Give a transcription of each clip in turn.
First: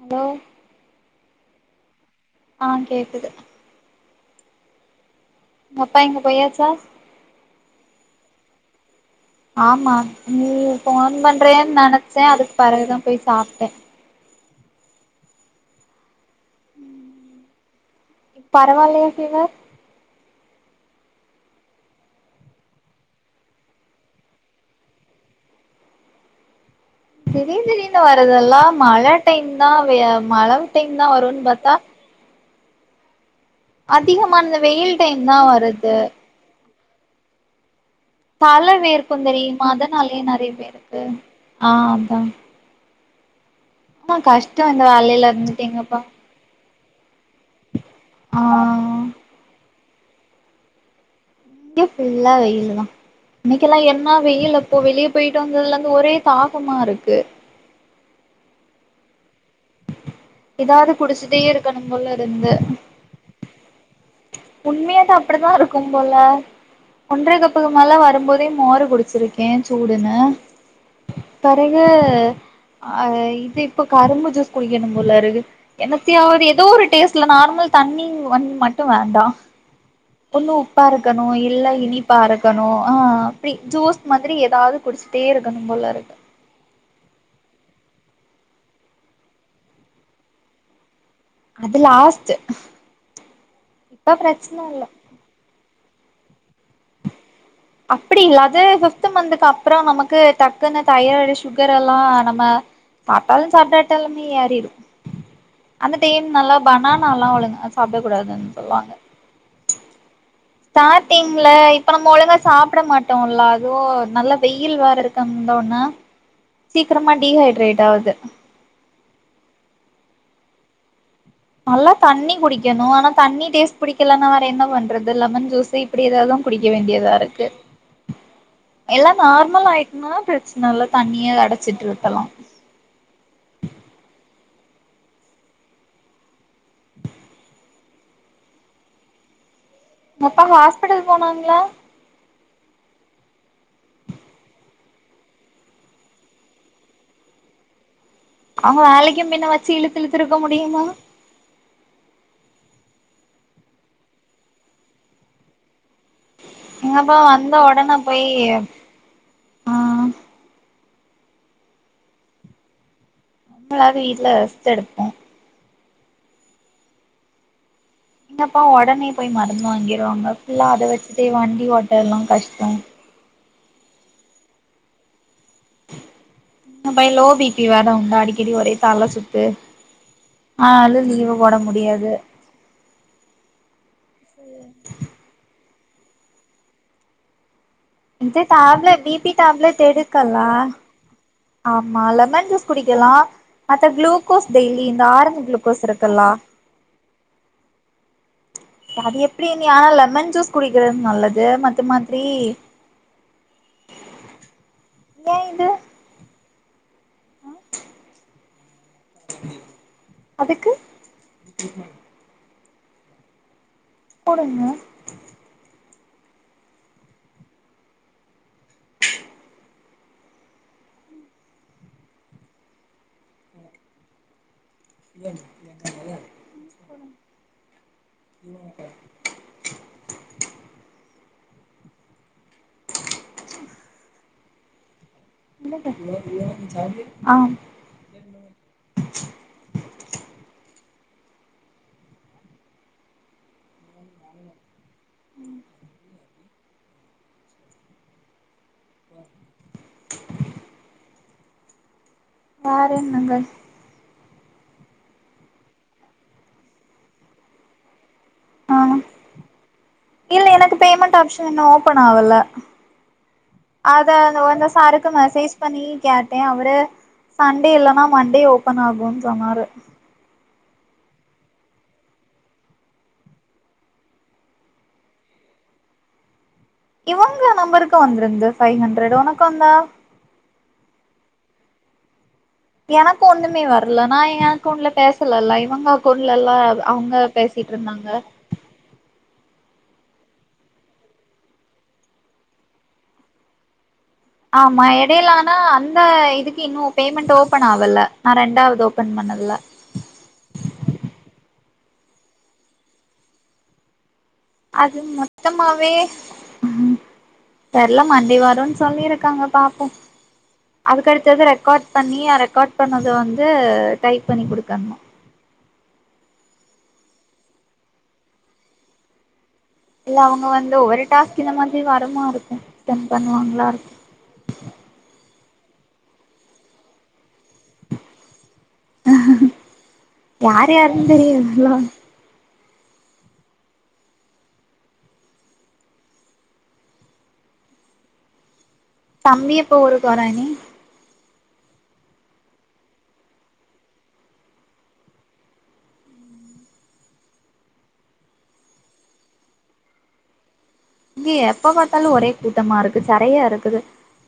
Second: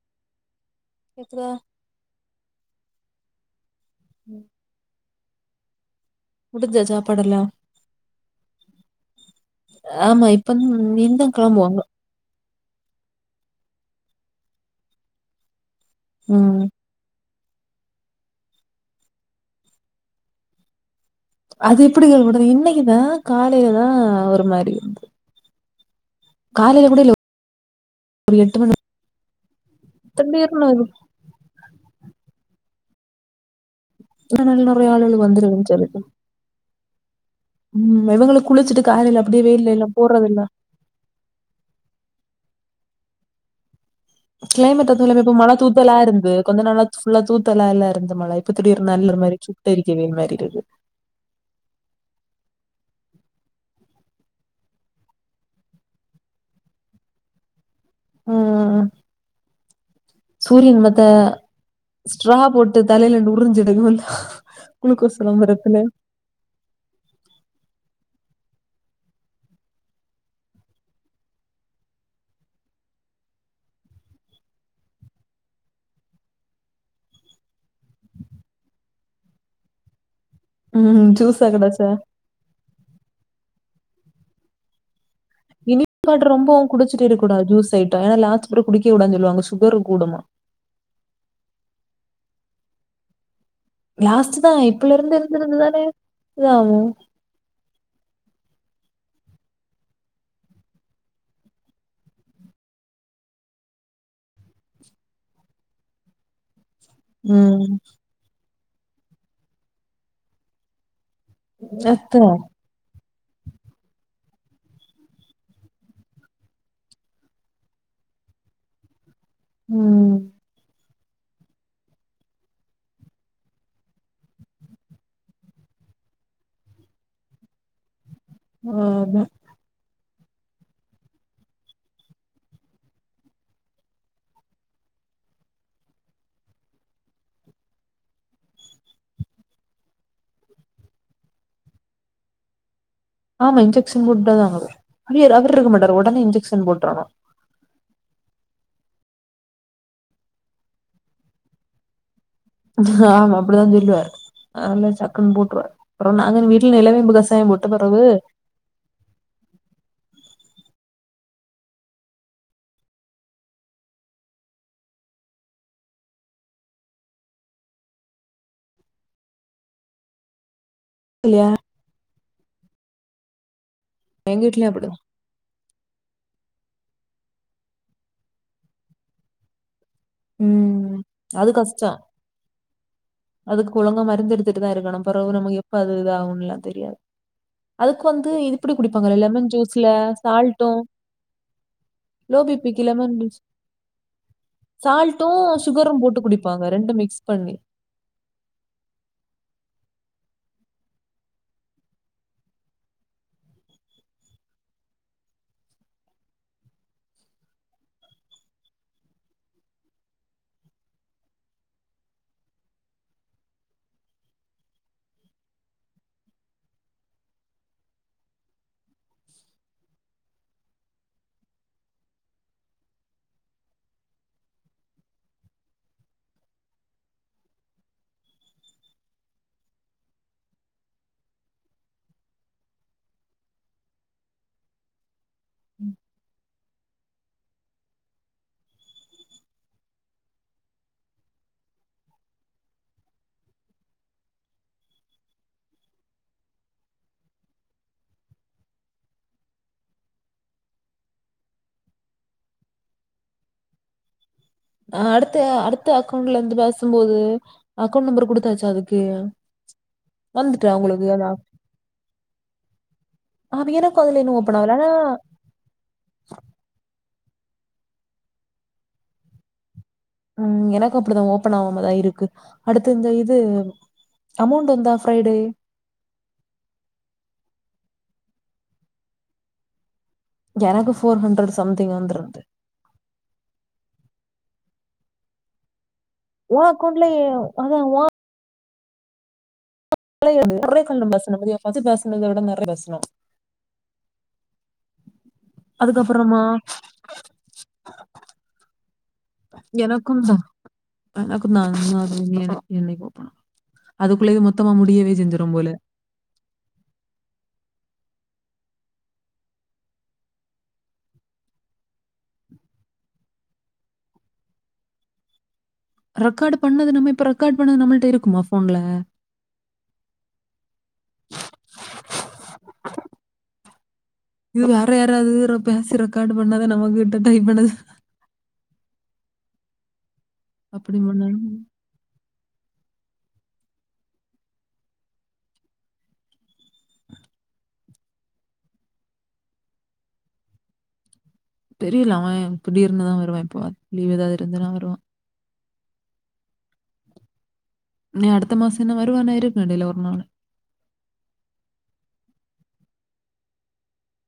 Hello அப்பிடியா அ கேக்குது ம் உங் அப்பா எங்க பொயாச்சா தொடலாம் ஆமா நீ ஃபோன் பண்றியேன் கெளம்புவாங்க நெனச்ச அதுக்கு பறகுதா போய் சாப்ட்ட ம் பரவால்லயா ஃபீவர் அது எப்புடி கேள்விப்பட்ட இன்னைக்குதா காலையிலதா ஒரு மாரி காலைல கூட லோ திடீன் திடீனு வரதெல்லாம் மழ டைம் தா மழ திடீர்னு டைம் தா வருன் பாத்தா அதிகமா அந்த நெறைய வெயில் ஆளுக டைம் தா வந்துருதுன்னு வருது சொல்லிட்டு ம் மெதங்க தல வேர்க்கும் தெரியுமா அதனாலயே நெறைய பேருக்கு ஆமா கஷ்டோ இந்த கிளைமேட் வந்துல வேலையில இப்ப மழ இருந்துட்டு தூத்தலா எங்கப்பா இருந்து கொஞ்ச நல்லா ஃபுல்லா தூத்தலா எல்லா இருந்த ஆ மழ இப்ப தீடிர் நல்ல ஒரு மாரி சுட்டெரிக்கவே ஒரு மாரிருக்கு ங்கியு ஃபுல்லா வெயிலுதா இன்னைக்கெல்லா என்னா வெயில் அப்போ வெளியே போயிட்டு வந்ததுல இருந்து ஒரே தாகமா இருக்கு ம் ம் ம் சூரியன் ஏதாவது மொத்த குடிச்சிட்டே இருக்கணும் போல ஸ்ட்ரா இருந்து போட்டு தலையில நுருஞ்சு எடுக்கனுன்னா உண்மையா தா அப்டிதா இருக்கும் போல ஒன்ற கப்புக்கு மேல வரும்போதே மோரு குடிச்சிருக்கே சூடுன்னு பெறகு அ இது இப்ப கரும்பு ஜூஸ் குடிக்கணும் போலருக்கு என்னத்தியாவ்து எதோ ஒரு டேஸ்ட்ல நார்மல் தண்ணி வண்ணி மட்டும் வேண்டா ஒண்ணு உப்பா ம் இருக்கணு ஜூஸா இல்ல கெடச்சா இனிப்பா இருக் க்கணும் அ அப்டி ஜீஸ் மாதிரி எதாவ்து குடிஷ்ட்டே இருக் இனிப்பு [inaudible] ரொம்பவும் குடிச்சுட்டு விட கூடாதுனு சொல்ட்ட லாஸ்ட் வர குடிக்ககூடாது சொல்வாங்க சுகரு கூடுமா அது லாஸ்ட்டு லாஸ்ட்டு தா இப்பல இருந்து இருந்திருந்ததா இதாவு அப்படி இல்லாது பிப்து மந்த்துக்கு அப்புறம் நமக்கு தக்குனு தைராய்டு சுகர் எல்லா நம்ம பட்டாலும் சாப்ட்டாட்டாலுமே எரிடும் அந்த டைம் நல்லா பனான் நா லா ஒழுங்க ம். சாப்ட கூடாதுன் சொல்வாங்க ஸ்டார்ட்டிங்ள இப்ப நம்ப ஒழுங்கா அதான். சாப் ப்ட மாட்டோ அல்ல அதுவோ நல்ல வெயில் வேற இருக்கந்தான சீக்கரமா டிஹைட்ரேட் ஆவுது ம் நல்லா தண்ணி குடிக்கணு ஆனா தண்ணி டேஸ்ட் புடிக்கலன்னா வேற என்ன பண்றது லெமன் ஜூஸு அப்டி ஏதாவதுதா குடிக்க வேண்டியதா இருக்கு எல்லா ஆமா. நார்மல் ஆய்ட்டுன்னா பிரச்சன இல்ல தண்ணியே அடைச்சிட்டு இருக்கலா ஒங் அப்பாக்கு ஹாஸ்பிட்டல் போனாங்களா ஆமா இன்ஜெக்ஷன் போட்டுட்டு தா வரு அவர் இருக்க மாட்டார் உடனே இன்ஜெக்ஷன் போட்றணு அவங்க வேலைக்கு பின்ன வச்சு இழுத்துழுத்து இருக்க முடியுமா ஆமா அப்டிதா சொல்வாரு அதனால சக்கன்னு போட்ருவார் அப்றோ நாங்க வீட்டுல நிலவேம்பு கசாயோ போட்ட பிறவு ஏயா ஆ வேல இல்ல ரெஸ்ட் எடுப்போ என்னப்பா உடனே போய் மருந்து வாங்கிருவாங்க ஃபுல்லா அத வச்சுட்டு இல்லையா வண்டி ஓட்ட எல்லா கஷ்டோ எங்க வீட்லயு அப்டிதா [unintelligible] லோ பிபி வேற உண்டா அடிக்கடி ஒரே தல சுத்து ம். ஆளு லீவு அது போட கஷ்டம். முடியாது அதுக்கு ஒழங்கா மருந்து எடுத்துட்டு தா இருக்கணு பிறவு நமக்கு எப்ப அது இது ஆகும்ல்லா தெரியாது அதுக்கு வந்து இந்த இது இப்படி டேப்லெட் குடிப்பாங்கல்ல பிபி லெமன் டேப்லெட் ஜூஸ்ல எடுக்கல்லா சால்ட்டும் ஆமா லோ லெமன் ஜூஸ் பிபிக்கு குடிக்கலா லெமன் மத்த குளுூகோஸ் டெய்லி இந்த ஆரஞ்சு குளுூகோஸ் இருக்குல்லா இந்த ரெண்டும் மிக்ஸ் பண்ணி அது எப்டிங்க ஆனா லெமன் ஜூஸ் குடிக்கிறது நல்லது மத்து மாதிரி ஏ இது அதுக்கு போடுங்க ஆ [inaudible] பாரு என்னங்க அடுத்த அடுத்த அக்கௌண்ட்ல இருந்து பேசும்போது அக்கௌண்ட் நம்பர் குடு டுதாச்சா ஆ அதுக்கு இல்ல வந்துட்டா எனக்கு உங்களுக்கு பேமெண்ட் அதான் ஆப்ஷன் இன்னு ஓபன் ஆகல ஆ, ஆ, எனக்கும் அத அதுல இன்னும் அந்த ஓப்பன் வந்த ஆகல ஆனா சாருக்கு மெசேஜ் பண்ணி கேட்டே அவரு சண்டே இல்லன்னா மண்டே ஓபன் ஆகுன் சொன்னாரு ம் எனக்கு அப்டிதா ஓபன் ஆவாமதா இருக்கு அடுத்து இந்த இது அமௌண்ட் வந்தா ஃப்ரைடே இவங்க நம்பருக்கு வந்திருந்தந்து ஃபைவ் ஹண்ட்ரட் உனக்கு வந்தா எனக்கு ஃபோர் ஹண்ட்ரட் சம்திங் வந்துருந்து எனக்கு ஒண்ணுமே வரல நா ஏ அக்கௌண்டுல பேசலல்ல இவங்கோ பொருள்லல்லா உன் அக்கௌண்ட்ல அவங்க பேசிட்டு அதான் இருந்தாங்க [unintelligible] ஃபரஸ்ட் பேசினத விட நெறைய பேசனோ ஆமா எடையில ஆனா அந்த அதுக்கப்புறமா இதுக்கு இன்னு பேமெண்ட் ஓப்பன் ஆவல நா ரெண்டாவது ஓப்பன் பண்ணதுல்ல எனக்குந்தா எனக்குந்தா அது வந்து எனக்கு என்னைக்கு ஓபன் ஆகு அதுக்குள்ளயு மொத் அது மொத்தமாவே தெர்ல மண்டே வருன்னு சொல்லிருக்காங்க பாப்போ அதுக்கடுத்தது ரெக்கார்ட் பண்ணி ரெக்கார்ட் பண்ணத வந்து டைப் பண்ணி குடுக்கணு ரெக்கார்டு பண்ணது நம்ம இப்ப ரெக்கார்ட் பண்ணது நம்மல்ட்ட இருக்குமா போன்ல இல்ல அவங்க வந்து ஒவ்வொரு டாஸ்க் இந்த மாதிரி வருரமா இருக்கும் ஸ்பெண்ட் பண்ணுவாங்களா இருக்கு இது வேற யாராவது பேசி ரெக்கார்டு பண்ணத நமகிட்ட டைப் பண்ணதா யாரு அப்படி யாருந் பண்ணாலும் தெரிது [unintelligible] தம்பி எப்ப ஊருக்கு வரா அண்ணி தெரியல அவ இப்புடீர்னுதா வருவா இப்போ லீவ் ஏதாவது இருந்துன்னா வருவா நீ அடுத்த மாசோ என்ன வருவானே இருக்கமாட்டேல்ல ஒரு நாள் இங்க எப்ப பாத்தாலு ஒரே கூட்டமா இருக்கு செறையா இருக்குது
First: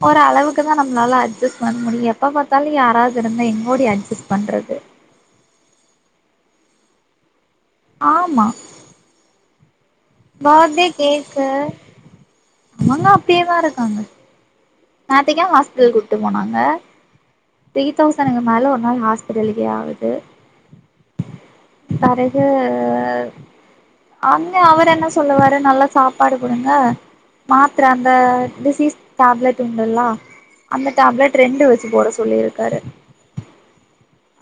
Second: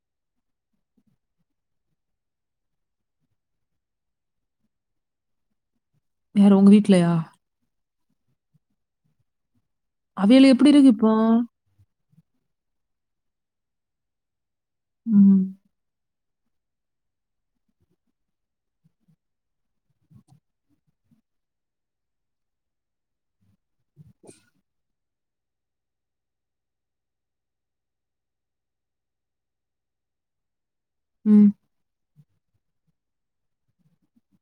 ஒரளவுக்கு தா நம்ளால அட்ஜஸ்ட் பண்ண முடியு எப்ப பாத்தாலு யாராவது இருந்தா எங் ஓடி அட்ஜஸ்ட் பண்றது யாரு உங்க வீட்லயா ஆமா அவியல் எப்படி பர்த்டே இருக்கு இப்போ? கேக்கு அவங்க அப்டியேதா இருக்காங்க நேத்திக் ம். ஏ ஹாஸ்பிட்டல் கூட்டு போனாங்க த்ரீ தௌசனுக்கு மேல ஒரு நாள் ஹாஸ்பிட்டலுக்கே ஆகுது பரகு அங்க அவரென்ன சொல்லுவாரு நல்லா சாப்பாடு குடுங்க மாத்ர அந்த டிசீஸ் டேப்லெட் உண்டல்லா அந்த டேப்லெட் ம். ரெண்டு வெச்சு போட சொல்லியிருக்காரு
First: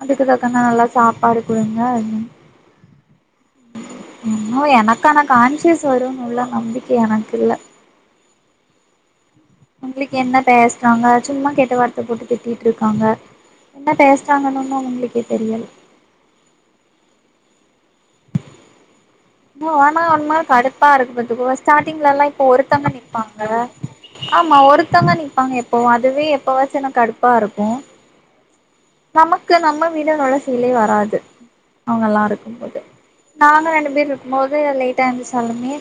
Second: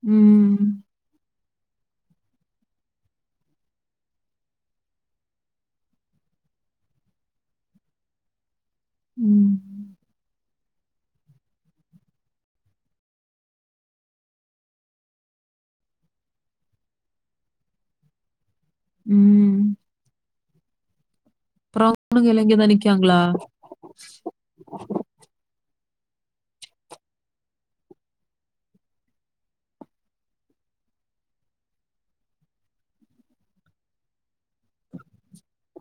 அதுக்கு தாக்கான்னா ம். நல்லா சாப்பாடு குடுங்கன்ன இன்னு எனக்கான கான்சியஸ் வருனு உள்ள நம்பிக்க எனக்கு இல்ல ம் உங்களுக்கு என்ன பேசுறாங்க சும்மா கெட்ட வார்த்த போட்டு திட்டிட்டு இருக்காங்க என்ன பேசுறாங்கன்னு ஒன்னு அவங்களுக்கே தெரியல ம் ஒனா ஒன்னா கடுப்பா இருக்குதுக்கு அப்புறம் ஸ்டார்டிங்ல எல்லா அவனுங்க இப்போ எல்லாம் இங்க தான் ஒருத்தவங்க நிக்காங்களா? நிப்பாங்க ஆமா ஒருத்தவங்க நிப்பாங்க எப்பவு அதுவே எப்பவாது எனக்கு கடுப்பா இருக்கு நமக்கு நம்ம வீடுனோட ஃபீலே வராது அவங்கல்லா இருக்கும்போது நாங்க ரெண்டு பேரு இருக்கும்போது லேட்டா எந்துச்சாலுமே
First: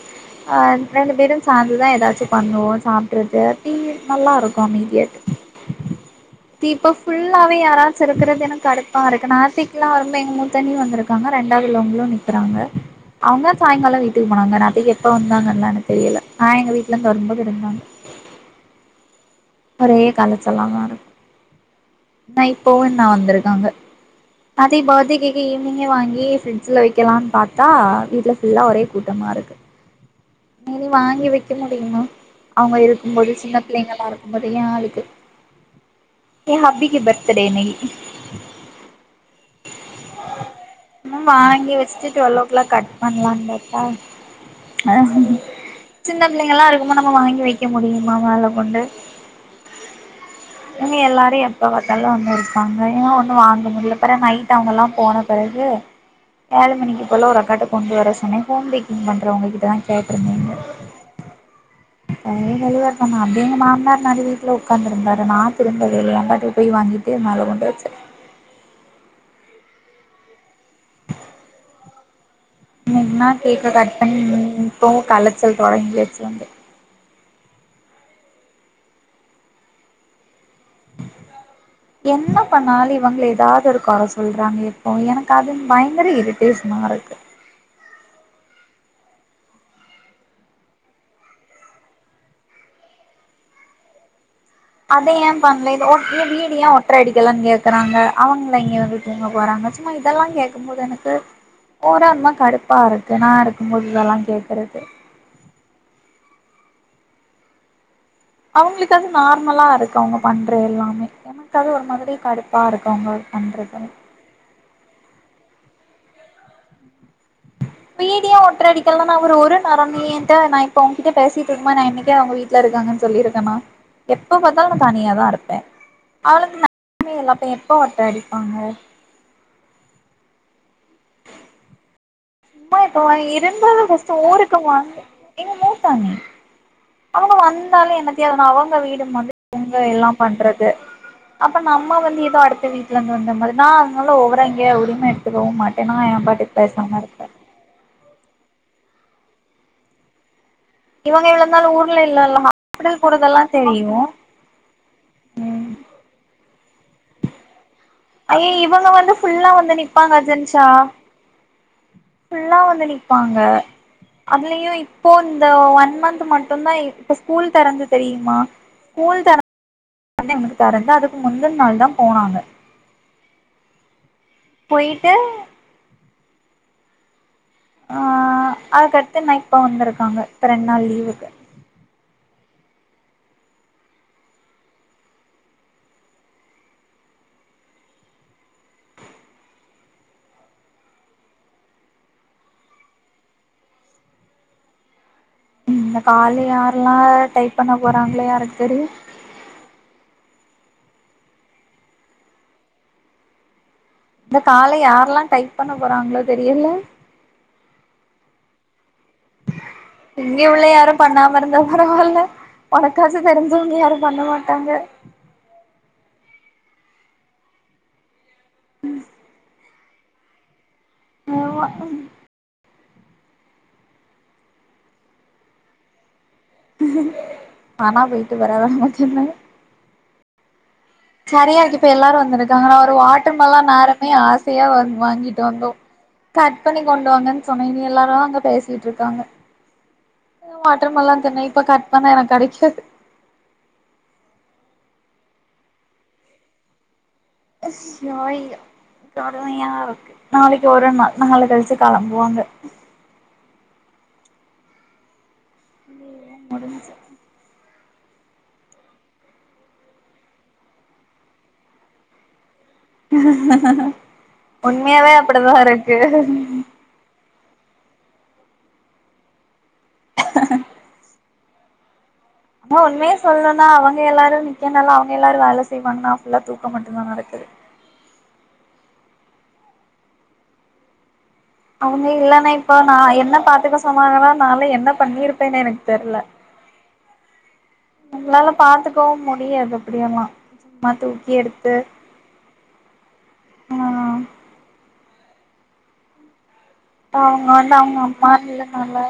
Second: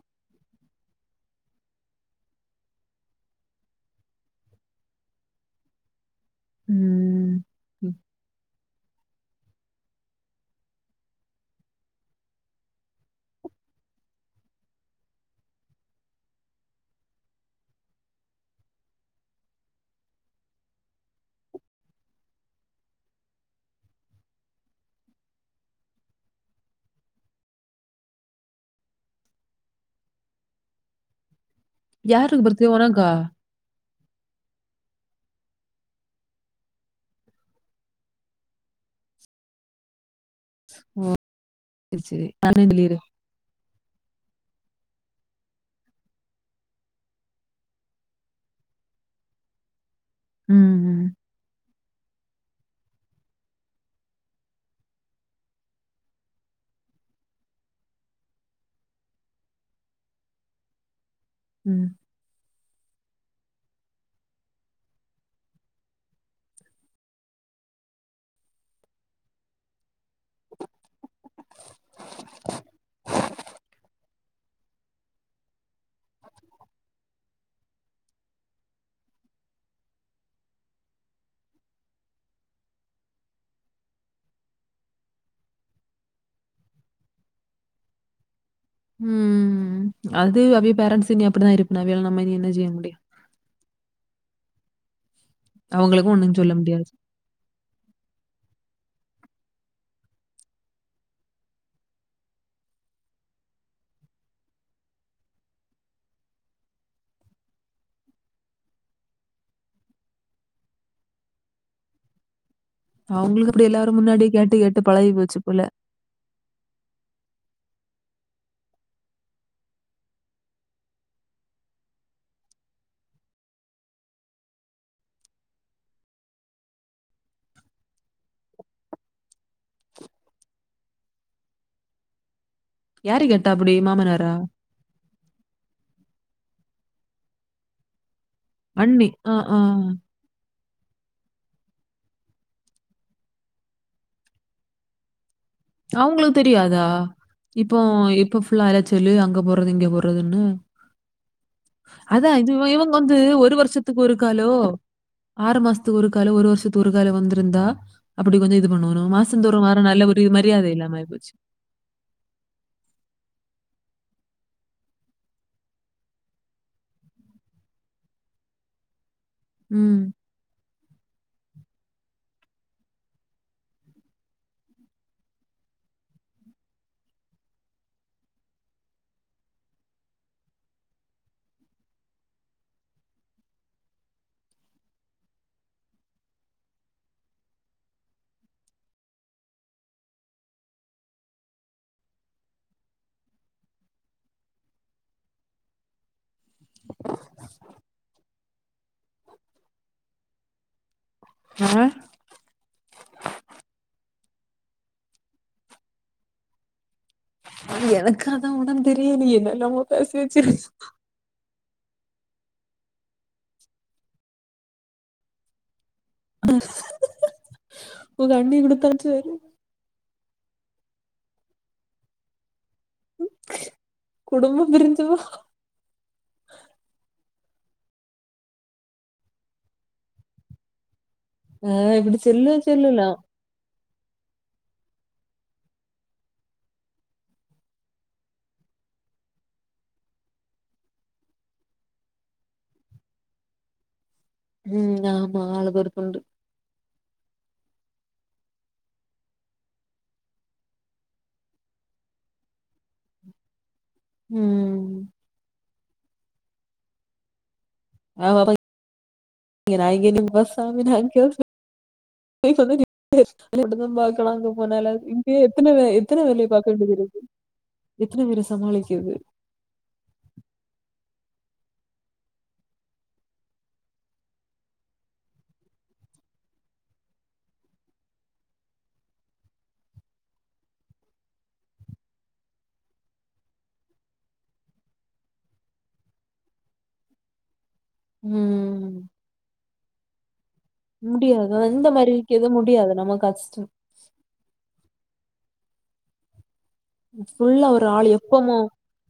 ரெண்டு பேரு சாந்துதா ஏதாச்சு பண்ணுவோ சாப்புட்றது அப்டி நல்லாயிருக்கு அமைதியாட்டு் தீப்பா ம். ஃபுல்லாவே ம். யாராச்சு இருக்கிறது எனக் கடுப்பா இருக்குது நாத்திக்குல்லா வரும்ப எங் மூதண்ணி வந்துருக்காங்க ரெண்டாவது உள்ளவங்களு நிக் ப்புறாங்க அவங்க சாயங்கால வீட்டுக்கு போனாங்க ராத்திரிக்கு எப்போ வந்தாங்கன்லா எனுக் தெரியல நா எங்க வீட்டுல இருந்துரும்போது இருந்தாங்க ஒரே காலச்சல்லாமா இருக்கு ந இப்போ என்ன வந்திருக்காங்க அதயு பத்டே கேக்க ஈவினிங்கே வாங்கி ஃப்ரிட்ஜில்ல வெக்கலான் பாத்தா வீட்டில ஃபுல்லாக ஒரே கூட்டமா இருக் இனி வாங்கி வெக்க முடியுமா யாருக்கு பர்த்டே அவங்க உனக்கா? இருக்கும்போது சின்ன பிள்ளைங்களா இருக்கு யெ ஆளுக்கு எ ஹபிக்கு பர்த்தடே இன்னைக்கி னு வாங்கி சரி, வெச்சுட்டு சரி. டுவெல் ஓ நானே கிளாக் கட் சொல்லிடு. பண்லாந்தாருக் ப்பா சின்ன பிள்ளைங்கெல்லா இருக்கும்போத் நம்ம வாங்கி வெய்க்க முடியுமா மேல கொண்டு ம் இவங்க ம். எல்லாரு எப்ப பாத்தாலு வந்து இருப்பாங்க எது ஒன்னு வாங்க முடியல ப்பற நைட் அவுங்கல்லா போன பிறகு ஏழு மணிக்கு போல ஒரு அக்காட்ட கொண்டு வர சொன்னே ஹோம் பேக்கிங் பண்றவங்ககிட்டதா கேட்டுருந்தே இங்க [inaudible] ம் அ [unintelligible] அப்டியெங்க மாமனார் முன்னாடி வீட்டல உக்காந்துருந்தாரு நா திரும்பவேல்ல [unintelligible] போய் வாங்கிட்டு மேல கொண்டு வெச்சே இட் இன்னைக்கின்னா கேக்க கட் பண்ணி [unintelligible] இப்பவு கலச்சல் தொடங்கியாச்சி வந்து என்ன பண்ணாலு இவங்கள எதாவ்து ஒரு கொற சொல்றாங்க இப்போ எனக்கு அது பயங்கர எரி ஃபேஸ் மாறட்டு ம் அது அவிய பேரன்ண்ட்ஸ் இன்னி அப்டித்தா இருப்ப அவியல நம்ம இனி நம்ம என்ன செய்ய முடியு அத ஏ பண்ல இது ஓட் அவங்களுக்கும் ஒண்ணும் சொல்ல வீடு ஏ முடியாது. ஒட்ர அடி இதெல்லா கேக்கறாங்க அவுங்கள இங்க வந்து தூங்க போறாங்க சும்மா இதெல்லா கேக்கும் போது எனக்கு போறோன்னா கடுப்பா வருது நா இருக்கும்போது இதெல்லா கேக்கறது அவங்களுக்கு அது நார்மலா இருக்கு அவங்க பண்ற எல்லாமே எனக்கு அது ஒரு மாரி கடுப்பு பாருக்கும் அவுங்களுக்கு அப்டி எல்லாரு முன்னாடி கேட்டு கேட்டு பழகி போச்சி போல வீடு ஏ ஒட்ர அடிக்கல்லானு அவரு ஒரு நேரம் நீ என்ட்ட நா இப்ப உங்ககிட்ட பேசிட்ருக்குபோ நா என்னைக்க உங்க வீட் விட்ல இருக்காங்கன் சொல்லிருக்கே நா எப்ப பாத்தாலு நா தனியா தா இருப்பே அவளுக் நானு இல்ல எப்ப [unintelligible] அடிப்பாங்க ம்மா இப்ப யாரு கேட்டா அப்படி? இருந்தது ஃபர்ஸ்ட்டு மாமனாரா? ஊருக்கு வாங்க எங்க மூத்த அண்ணி அவுங்க வந்தாலு என்னத்தையாது ஒன்னு அவுங்க வீடு அண்ணி. மாரி ஆ, ஆ. எங்க எல்லாம் பண்றது அப்போ நம்ம வந்து எதோ அடுத்த வீட்லருந்து வந்த மாரி நா அதனால ஒவரா இங்கே உரிம எடுத்துக்கவு மாட்டே ஏன்னா எம் அவங்களுக்கு பாட்டுக்கு தெரியாதா? பேசம இரு இப்போ இப்ப ஃபுல்லா வர சொல்லு அங்க போறது இங்க போறதுன்னு இவங்க விழுந்தாலும் ஊர்ல அதா இல்லல்ல இது இவுங்க ஹாஸ்பிட்டல் வந்து போறதெல்லா ஒரு தெரியு வருஷத்துக்கு ஒரு காலோ ஆறு மாசத்துக்கு ஒரு காலோ ஒரு வருஷத்துக்கு ஒரு காலோ வந்திருந்தா அப்படி ஐய கொஞ்சோ இது இவங்க பண்ணணு வந்து ஃபுல்லா மாசந்தோரு வந்து வர நல்ல நிப்பாங்க ஒரு அஜென்ஷா மரியாதை இல்லாமா ஆயிபோச்சி ஃபுல்லா வந்து நிப்பாங்க அதுலையு இப்போ இந்த ஒன் மந்த் மட்டுந்தா இப்ப ஸ்கூல் தெறந்து தெரியுமா ஸ்கூல் தெறந் ம் [unintelligible] உனக்கு தரன் தா அதுக்கு முந்தன நாள் தா போனாங்க போய்ட்டு ஆ அதுக்கடுத்து நேத்தா வந்திருக்காங்க இப்ப ரெண்டு நாள் லீவுக்கு இந்த கால யாரெல்லா டைப் பண்ண போறாங்களோ யாருக்கு தெரியு ஆ இந்த கால யாரெல்லா டைப் பண்ண போறாங்களோ தெரியல எனக்கு அதா ஒண்ணு தெரியலையே என்னென்னமோ பேசி வெச்சி இங்க உள்ள யாரும் பண்ணாம இருந்தா பரவால்ல பணக்காசு தெரிஞ்சவங்க யாரு பண்ண மாட்டாங்க உங்க அண்ணி குடுத்தாச்சி வரு ஆமா ம் குடும்போ பிரிஞ்சி போ நானா போயிட்டு வரவே மாட்டேனாங்க சரியா ஆ இருக்கு இப்ப எல்லாரு இப்டி சொல்லு வந்திருக்காங்க நா ஒரு சொல்லுலா வாட்டர்மிலன் நேரமே ஆசையா வந் வாங்கிட்டு வந்தோம் கட் பண்ணி கொண்டு வாங்கன் சொன்னே இனி எல்லாரு அங்க பேசிட்ருக்காங்க வாட்டர்மிலன் தின்னே இப்ப கட் பண்ணா எனக்கு கெடைக்காது ம் ஆமா ஆளுக்கு ஒரு துண்டு அய்யோ [unintelligible] நாளைக்கி ஒரு நாள் நாள கழிச்சி களம்புவாங்க ம் முடிஞ்சி [unintelligible] [unintelligible] பாக்கலாம்ங்க போனால உண்மையாவே இங்கயே அப்படிதான் எத்தன வே எத்தன இருக்கு வேலைய பாக்க வேண்டியது இருக்கு எத்தன பேர சமாளிக்கிறது [unintelligible] உண்மய சொல்லும்னா அவங்க எல்லாரு நிக்கனால அவங்க எல்லாரு வேல செய்வாங்கன்னா ஃபுல்லா தூக்க மட்டுதா நடக்குது அவங்க இல்லன்னா இப்போ நா என்ன பாத்துக்க சொன்னாங்கனா நான்லா என்ன பண்ணிருப்பேன்னு எனக்கு தெர்ல நம்மளால ம் பாத்துக்கவு முடியாது அப்டியெல்லா முடியாது அந்த மாரி இருக்க எதுவு முடியாது நம்ம கஷ்டோ ஆ அவுங்க ஃபுல்லா வந்து ஒரு அவுங்க ஆள் அம்மா எப்பமோ இல்லனால